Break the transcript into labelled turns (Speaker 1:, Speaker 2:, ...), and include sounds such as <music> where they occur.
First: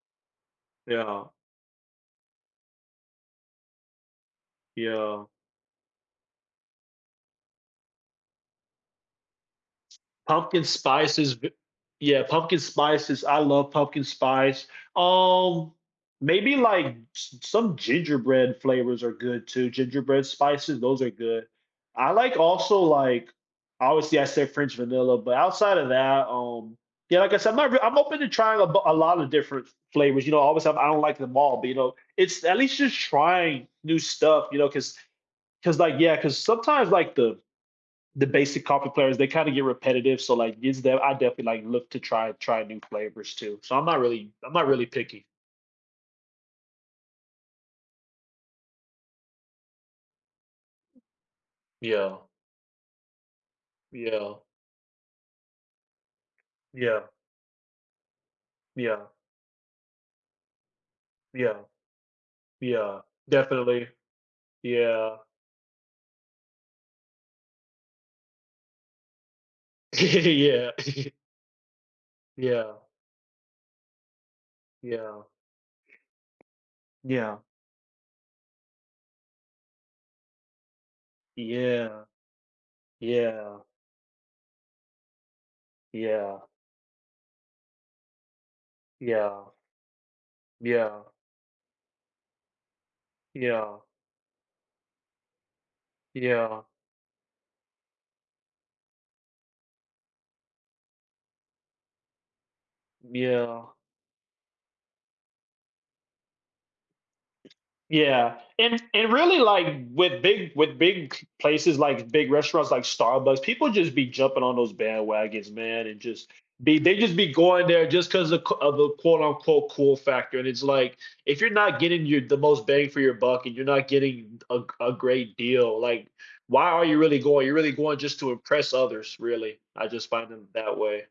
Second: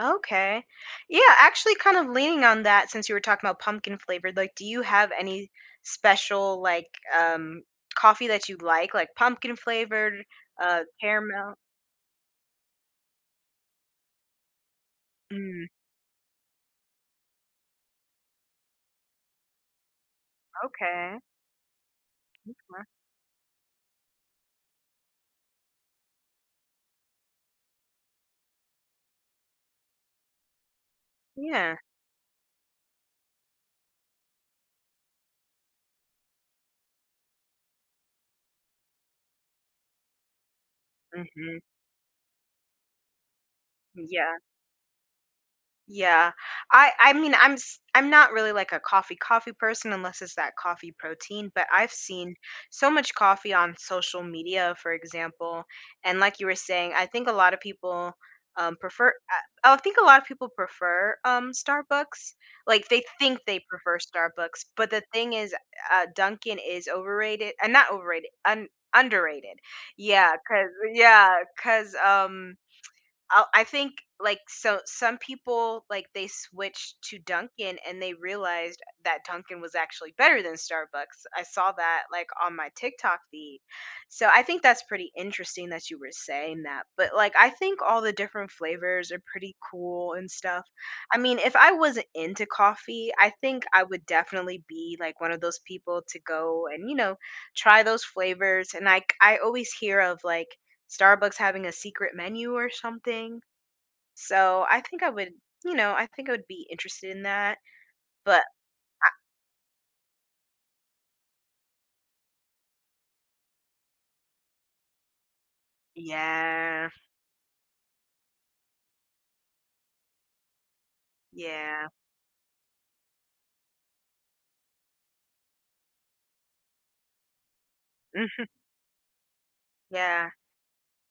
Speaker 1: Okay. Yeah,
Speaker 2: Yeah.
Speaker 1: actually, kinda leaning on that since you were talking about pumpkin flavored, like, do you have
Speaker 2: Yeah.
Speaker 1: any special, like, um, coffee that you'd like, like, pumpkin flavored,
Speaker 2: Pumpkin
Speaker 1: uh,
Speaker 2: spices b
Speaker 1: caramel?
Speaker 2: yeah, pumpkin spices I love pumpkin spice.
Speaker 1: Mm.
Speaker 2: Um, maybe, like, s some gingerbread flavors are good too. Gingerbread spices, those are
Speaker 1: Okay.
Speaker 2: good. I like also,
Speaker 1: Okay.
Speaker 2: like obviously I said French vanilla, but outside of that, um, yeah, like I said, my r I'm open to trying a b lot of different f flavors, you know, obviously, I don't like them all, but, you
Speaker 1: Yeah.
Speaker 2: know, it's at least just trying new stuff, you know, 'cause 'cause, like, yeah, 'cause sometimes, like, the the basic coffee flavors, they kinda get repetitive, so like, is there I definitely
Speaker 1: Mhm.
Speaker 2: like look to try try new flavors too. So, I'm not really
Speaker 1: Yeah.
Speaker 2: I'm not really picky.
Speaker 1: Yeah. I I mean, I'm s I'm not really, like, a coffee, coffee person unless it's that coffee protein, but I've
Speaker 2: Yeah.
Speaker 1: seen so much coffee on social
Speaker 2: Yeah.
Speaker 1: media, for example, and like you were saying, I
Speaker 2: Yeah.
Speaker 1: think a lotta people, um,
Speaker 2: Yeah.
Speaker 1: prefer uh, I think a lot of people prefer, um,
Speaker 2: Yeah.
Speaker 1: Starbucks, like
Speaker 2: Yeah.
Speaker 1: they think they
Speaker 2: Definitely.
Speaker 1: prefer Starbucks, but the
Speaker 2: Yeah.
Speaker 1: thing is, uh, Dunkin' is overrated uh, not overrated, un underrated. Yeah,
Speaker 2: <giggles>
Speaker 1: 'cause
Speaker 2: Yeah. <giggles>
Speaker 1: yeah, 'cause, um, <tsk>
Speaker 2: Yeah.
Speaker 1: I'll I think, like so, some
Speaker 2: Yeah.
Speaker 1: people, like, they switched to
Speaker 2: Yeah.
Speaker 1: Dunkin' and they realized that Dunkin' was actually better than Starbucks. I saw that,
Speaker 2: Yeah.
Speaker 1: like, on my TikTok feed.
Speaker 2: Yeah.
Speaker 1: So, I think that's pretty interesting that you were
Speaker 2: Yeah.
Speaker 1: saying that, but, like, I think all the different flavors are
Speaker 2: Yeah.
Speaker 1: pretty cool and stuff.
Speaker 2: Yeah.
Speaker 1: I mean, if I wasn't into coffee, I think
Speaker 2: Yeah.
Speaker 1: I would definitely be like one of those people to
Speaker 2: Yeah.
Speaker 1: go and, you know, try those flavors, and, like, I always hear of, like, Starbucks having a secret menu or something,
Speaker 2: Yeah.
Speaker 1: so I think I would you know, I think I would be interested in that,
Speaker 2: Yeah,
Speaker 1: but
Speaker 2: and
Speaker 1: a
Speaker 2: and really, like, with big with big places, like, big restaurants, like Starbucks, people just be jumping on those bandwagons, man, and just be
Speaker 1: Yeah.
Speaker 2: they just be going there just 'cause a q of a quote, unquote "cool factor," and it's like, if you're not
Speaker 1: Yeah.
Speaker 2: getting your the most bang for your buck and you're not getting a g a great deal, like, why are you really going? You're really going just to
Speaker 1: Mhm.
Speaker 2: impress others, really. I just find
Speaker 1: Yeah.
Speaker 2: them that way.